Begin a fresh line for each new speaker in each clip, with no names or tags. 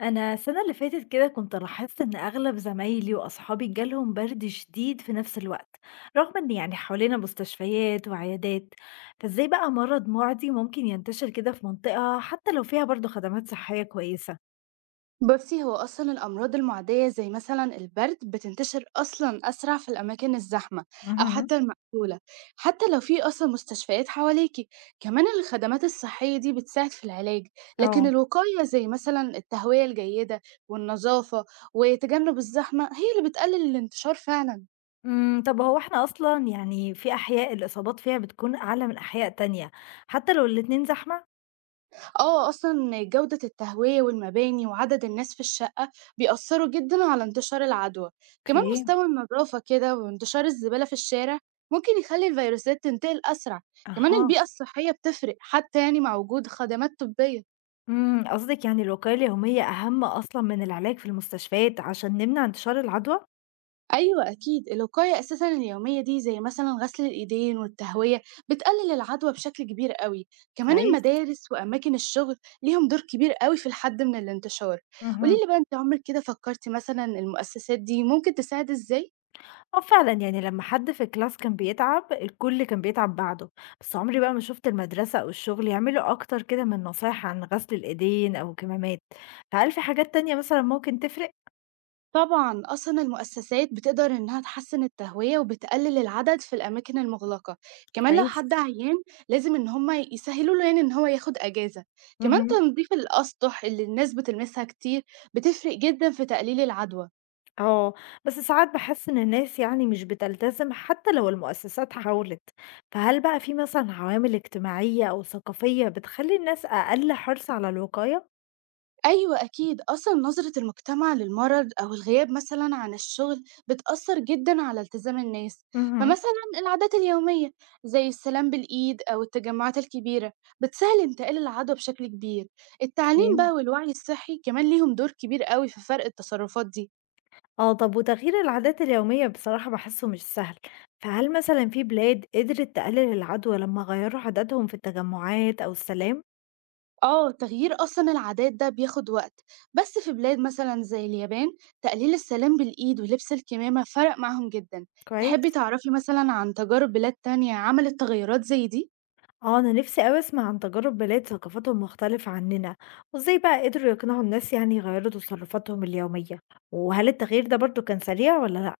أنا السنة اللي فاتت كده كنت لاحظت إن أغلب زمايلي وأصحابي جالهم برد شديد في نفس الوقت رغم إن يعني حوالينا مستشفيات وعيادات فإزاي بقى مرض معدي ممكن ينتشر كده في منطقة حتى لو فيها برضه خدمات صحية كويسة
بصي هو أصلا الأمراض المعدية زي مثلا البرد بتنتشر أصلا أسرع في الأماكن الزحمة أو
مهم.
حتى المقفولة، حتى لو في أصلا مستشفيات حواليكي. كمان الخدمات الصحية دي بتساعد في العلاج، لكن
اه
الوقاية زي مثلا التهوية الجيدة والنظافة وتجنب الزحمة هي اللي بتقلل الانتشار فعلا.
طب هو احنا أصلا يعني في أحياء الإصابات فيها بتكون أعلى من أحياء تانية حتى لو الاتنين زحمة
آه، أصلًا جودة التهوية والمباني وعدد الناس في الشقة بيأثّروا جدًا على انتشار العدوى، كمان
اوكي
مستوى النضافة كده وانتشار الزبالة في الشارع ممكن يخلّي الفيروسات تنتقل أسرع، كمان
اها
البيئة الصحية بتفرق حتى يعني مع وجود خدمات طبية.
قصدك يعني الوقاية اليومية أهم أصلا من العلاج في المستشفيات عشان نمنع انتشار العدوى
أيوة أكيد الوقاية أساسا اليومية دي زي مثلا غسل الإيدين والتهوية بتقلل العدوى بشكل كبير قوي. كمان
كويس
المدارس وأماكن الشغل ليهم دور كبير قوي في الحد من الانتشار.
اهم.
قوليلي بقى أنت عمرك كده فكرتي مثلا المؤسسات دي ممكن تساعد إزاي؟
آه فعلًا، يعني لمّا حد في الclass كان بيتعب، الكل كان بيتعب بعده، بس عمري بقى ما شُفت المدرسة أو الشغل يعملوا أكتر كده من نصايح عن غسل الإيدين أو الكمامات، فهل في حاجات تانية مثلًا ممكن تفرق؟
طبعًا، أصلًا المؤسسات بتقدر إنها تحسّن التهوية وبتقلل العدد في الأماكن المُغلقة، كمان لو
كويس.
حد عيان لازم إن هُم يسهّلوا له يعني إن هو ياخد أجازة، كمان
اهم،
تنضيف الأسطح اللي الناس بتلمسها كتير بتفرق جدًا في تقليل العدوى.
آه، بس ساعات باحس إن الناس يعني مش بتلتزم حتى لو المؤسسات حاولت، فهل بقى في مثلًا عوامل اجتماعية أو ثقافية بتخلّي الناس أقل حرص على الوقاية؟
أيوه أكيد، أصلًا نظرة المجتمع للمرض أو الغياب مثلًا عن الشغل بتأثّر جدًا على التزام الناس،
اهم.
فمثلًا العادات اليومية زي السلام بالإيد أو التجمعات الكبيرة بتسهِّل انتقال العدوى بشكل كبير، التعليم
أوكي.
بقى والوعي الصحي كمان ليهم دور كبير أوي في فرق التصرفات دي.
آه، طب وتغيير العادات اليومية بصراحة باحسّه مش سهل، فهل مثلًا في بلاد قدرت تقلل العدوى لمّا غيّروا عاداتهم في التجمعات أو السلام؟
آه، تغيير أصلًا العادات ده بياخد وقت، بس في بلاد مثلًا زي اليابان تقليل السلام بالإيد ولبس الكمامة فرق معاهم جدًا،
كويس.
تحبي تعرفي مثلًا عن تجارب بلاد تانية عملت تغيرات زي دي؟
آه، أنا نفسي أوي أسمع عن تجارب بلاد ثقافتهم مختلفة عننا، وإزاي بقى قدروا يقنعوا الناس يعني يغيّروا تصرفاتهم اليومية، وهل التغيير ده برضه كان سريع والّا لأ؟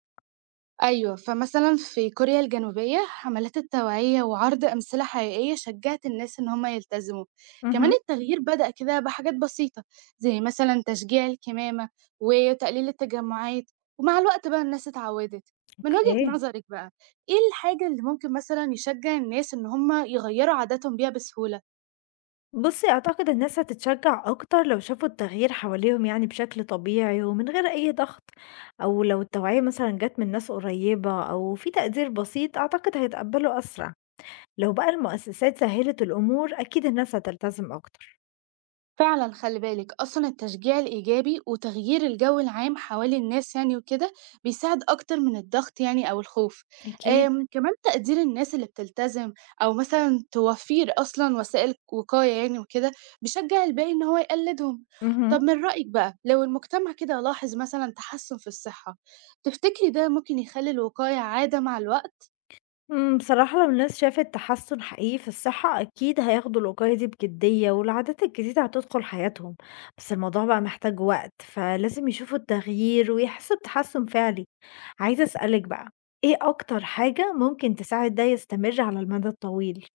أيوه، فمثلًا في كوريا الجنوبية حملات التوعية وعرض أمثلة حقيقية شجّعت الناس إن هم يلتزموا، كمان
اهم.
التغيير بدأ كده بحاجات بسيطة، زي مثلًا تشجيع الكمامة وتقليل التجمعات، ومع الوقت بقى الناس اتعوّدت. من وجهة
أوكي.
نظرِك بقى، إيه الحاجة اللي ممكن مثلًا يشجّع الناس إن هم يغيّروا عاداتهم بيها بسهولة؟
بُصّي، أعتقد الناس هتتشجّع أكتر لو شافوا التغيير حواليهم يعني بشكل طبيعي ومن غير أي ضغط، أو لو التوعية مثلًا جات من ناس قريّبة أو في تقدير بسيط أعتقد هيتقبّلوا أسرع، لو بقى المؤسسات سهّلت الأمور أكيد الناس هتلتزم أكتر.
فعلا خلي بالك اصلا التشجيع الايجابي وتغيير الجو العام حوالي الناس يعني وكده بيساعد اكتر من الضغط يعني او الخوف.
أكيد.
كمان تقدير الناس اللي بتلتزم او مثلا توفير اصلا وسائل وقاية يعني وكده بيشجع الباقي ان هو يقلدهم. طب
اهم.
من رأيك بقى لو المجتمع كده لاحظ مثلا تحسن في الصحة، تفتكري ده ممكن يخلي الوقاية عادة مع الوقت؟
بصراحة لو الناس شافت تحسُّن حقيقي في الصحة، أكيد هياخدوا الوقاية دي بجدية، والعادات الجديدة هتدخل حياتهم، بس الموضوع بقى محتاج وقت، فلازم يشوفوا التغيير ويحسّوا بتحسُّن فعلي. عايزة أسألِك بقى، إيه أكتر حاجة ممكن تساعد ده يستمر على المدى الطويل؟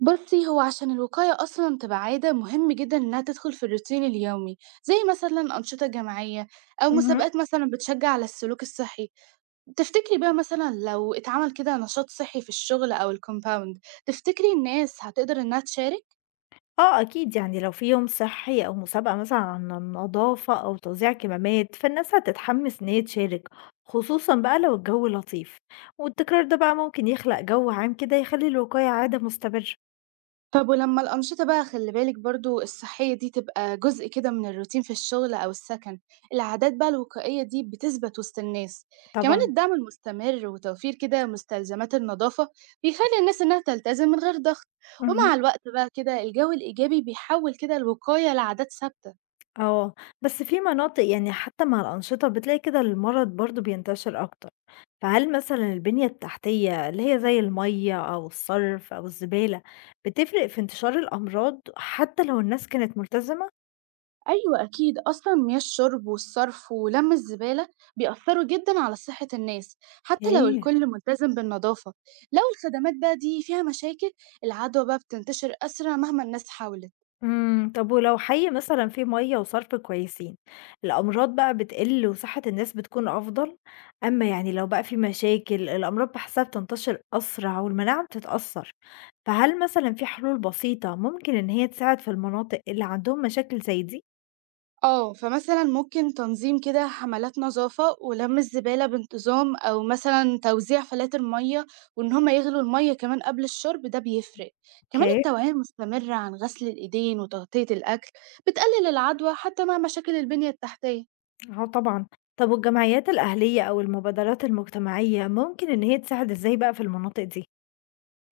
بصي هو عشان الوقاية أصلا تبقى عادة مهم جدا إنها تدخل في الروتين اليومي، زي مثلا أنشطة جماعية أو
اهم.
مسابقات مثلا بتشجع على السلوك الصحي. تفتكري بقى مثلا لو اتعمل كده نشاط صحي في الشغل أو الكومباوند، تفتكري الناس هتقدر إنها تشارك؟
آه أكيد يعني لو في يوم صحي أو مسابقة مثلًا عن النضافة أو توزيع كمامات، فالناس هتتحمس إن هي تشارك، خصوصًا بقى لو الجو لطيف، والتكرار ده بقى ممكن يخلق جو عام كده يخلي الوقاية عادة مستمرة.
طب ولمّا الأنشطة بقى خلّي بالِك برضه الصحية دي تبقى جزء كده من الروتين في الشغل أو السكن، العادات بقى الوقائية دي بتثبت وسط الناس، كمان
طبعا.
الدعم المستمر وتوفير كده مستلزمات النضافة بيخلّي الناس إنها تلتزم من غير ضغط، ومع
اهم.
الوقت بقى كده الجو الإيجابي بيحوّل كده الوقاية لعادات ثابتة.
آه، بس في مناطق يعني حتى مع الأنشطة بتلاقي كده المرض برضه بينتشر أكتر، فهل مثلًا البنية التحتية اللي هي زي المَيّة أو الصرف أو الزبالة بتفرق في انتشار الأمراض حتى لو الناس كانت ملتزمة؟
أيوه أكيد، أصلًا مياه الشرب والصرف ولَمّ الزبالة بيأثّروا جدًا على صحة الناس، حتى لو
أوكي.
الكل ملتزم بالنضافة، لو الخدمات بقى دي فيها مشاكل العدوى بقى بتنتشر أسرع مهما الناس حاولت.
طب ولو حي مثلًا فيه مَيّة وصرف كويسين، الأمراض بقى بتقل وصحة الناس بتكون أفضل؟ أمّا يعني لو بقى فيه مشاكل، الأمراض بحسها بتنتشر أسرع والمناعة بتتأثر، فهل مثلًا فيه حلول بسيطة ممكن إن هي تساعد في المناطق اللي عندهم مشاكل زي دي؟
آه، فمثلًا ممكن تنظيم كده حملات نظافة ولَمّ الزبالة بانتظام، أو مثلًا توزيع فلاتر مَيّة وإن هم يغلوا المَيّة كمان قبل الشرب ده بيفرق، كمان
أوكي.
التوعية المستمرة عن غسل الإيدين وتغطية الأكل بتقلل العدوى حتى مع مشاكل البنية التحتية.
آه طبعًا، طب والجمعيات الأهلية أو المبادرات المجتمعية ممكن إن هي تساعد إزاي بقى في المناطق دي؟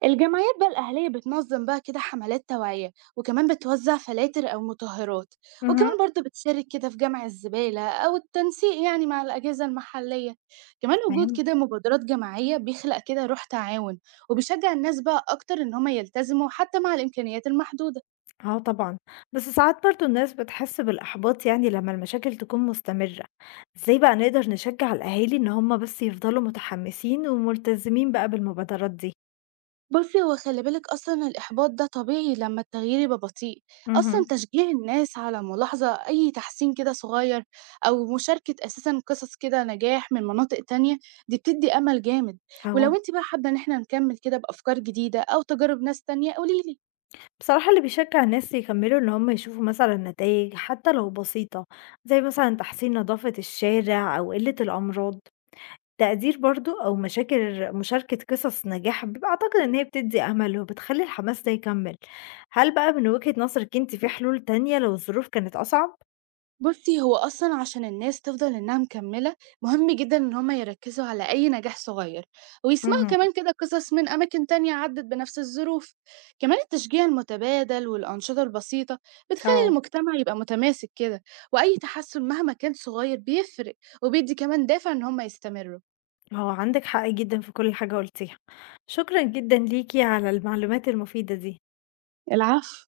الجمعيات بقى الأهلية بتنظم بقى كده حملات توعية وكمان بتوزع فلاتر أو مطهرات وكمان
اهم.
برضه بتشارك كده في جمع الزبالة أو التنسيق يعني مع الأجهزة المحلية، كمان وجود كده مبادرات جماعية بيخلق كده روح تعاون وبيشجع الناس بقى أكتر إن هما يلتزموا حتى مع الإمكانيات المحدودة.
آه طبعًا، بس ساعات برضه الناس بتحس بالإحباط يعني لمّا المشاكل تكون مستمرة، إزاي بقى نقدر نشجع الأهالي إن هُم بس يفضلوا متحمسين وملتزمين بقى بالمبادرات دي؟
بُصّي، هو خلّي بالِك أصلًا الإحباط ده طبيعي لمّا التغيير يبقى بطيء، أصلًا
اهم.
تشجيع الناس على ملاحظة أي تحسين كده صغير أو مشاركة أساسًا قصص كده نجاح من مناطق تانية، دي بتدّي أمل جامد، ولو
آه،
أنتِ بقى حابة إن إحنا نكمّل كده بأفكار جديدة أو تجارب ناس تانية قولي لي.
بصراحة اللي بيشجع الناس يكملوا إن هُم يشوفوا مثلًا نتايج حتى لو بسيطة، زي مثلًا تحسين نضافة الشارع أو قلة الأمراض. تقدير برضه أو مشاكل مشاركة قصص نجاح أعتقد إن هي بتدّي أمل وبتخلّي الحماس ده يكمّل. هل بقى من وجهة نظرِك أنتِ في حلول تانية لو الظروف كانت أصعب؟
بُصّي، هو أصلًا عشان الناس تفضل إنها مكمّلة، مهم جدًا إن هم يركّزوا على أي نجاح صغير، ويسمعوا
اهم،
كمان كده قصص من أماكن تانية عدّت بنفس الظروف. كمان التشجيع المتبادل والأنشطة البسيطة بتخلّي
آه.
المجتمع يبقى متماسك كده، وأي تحسّن مهما كان صغير بيفرق، وبيدّي كمان دافع إن هم يستمروا.
آه، عندِك حق جدًا في كل حاجة قُلتيها. شكرًا جدًا ليكِ على المعلومات المفيدة دي.
العفو.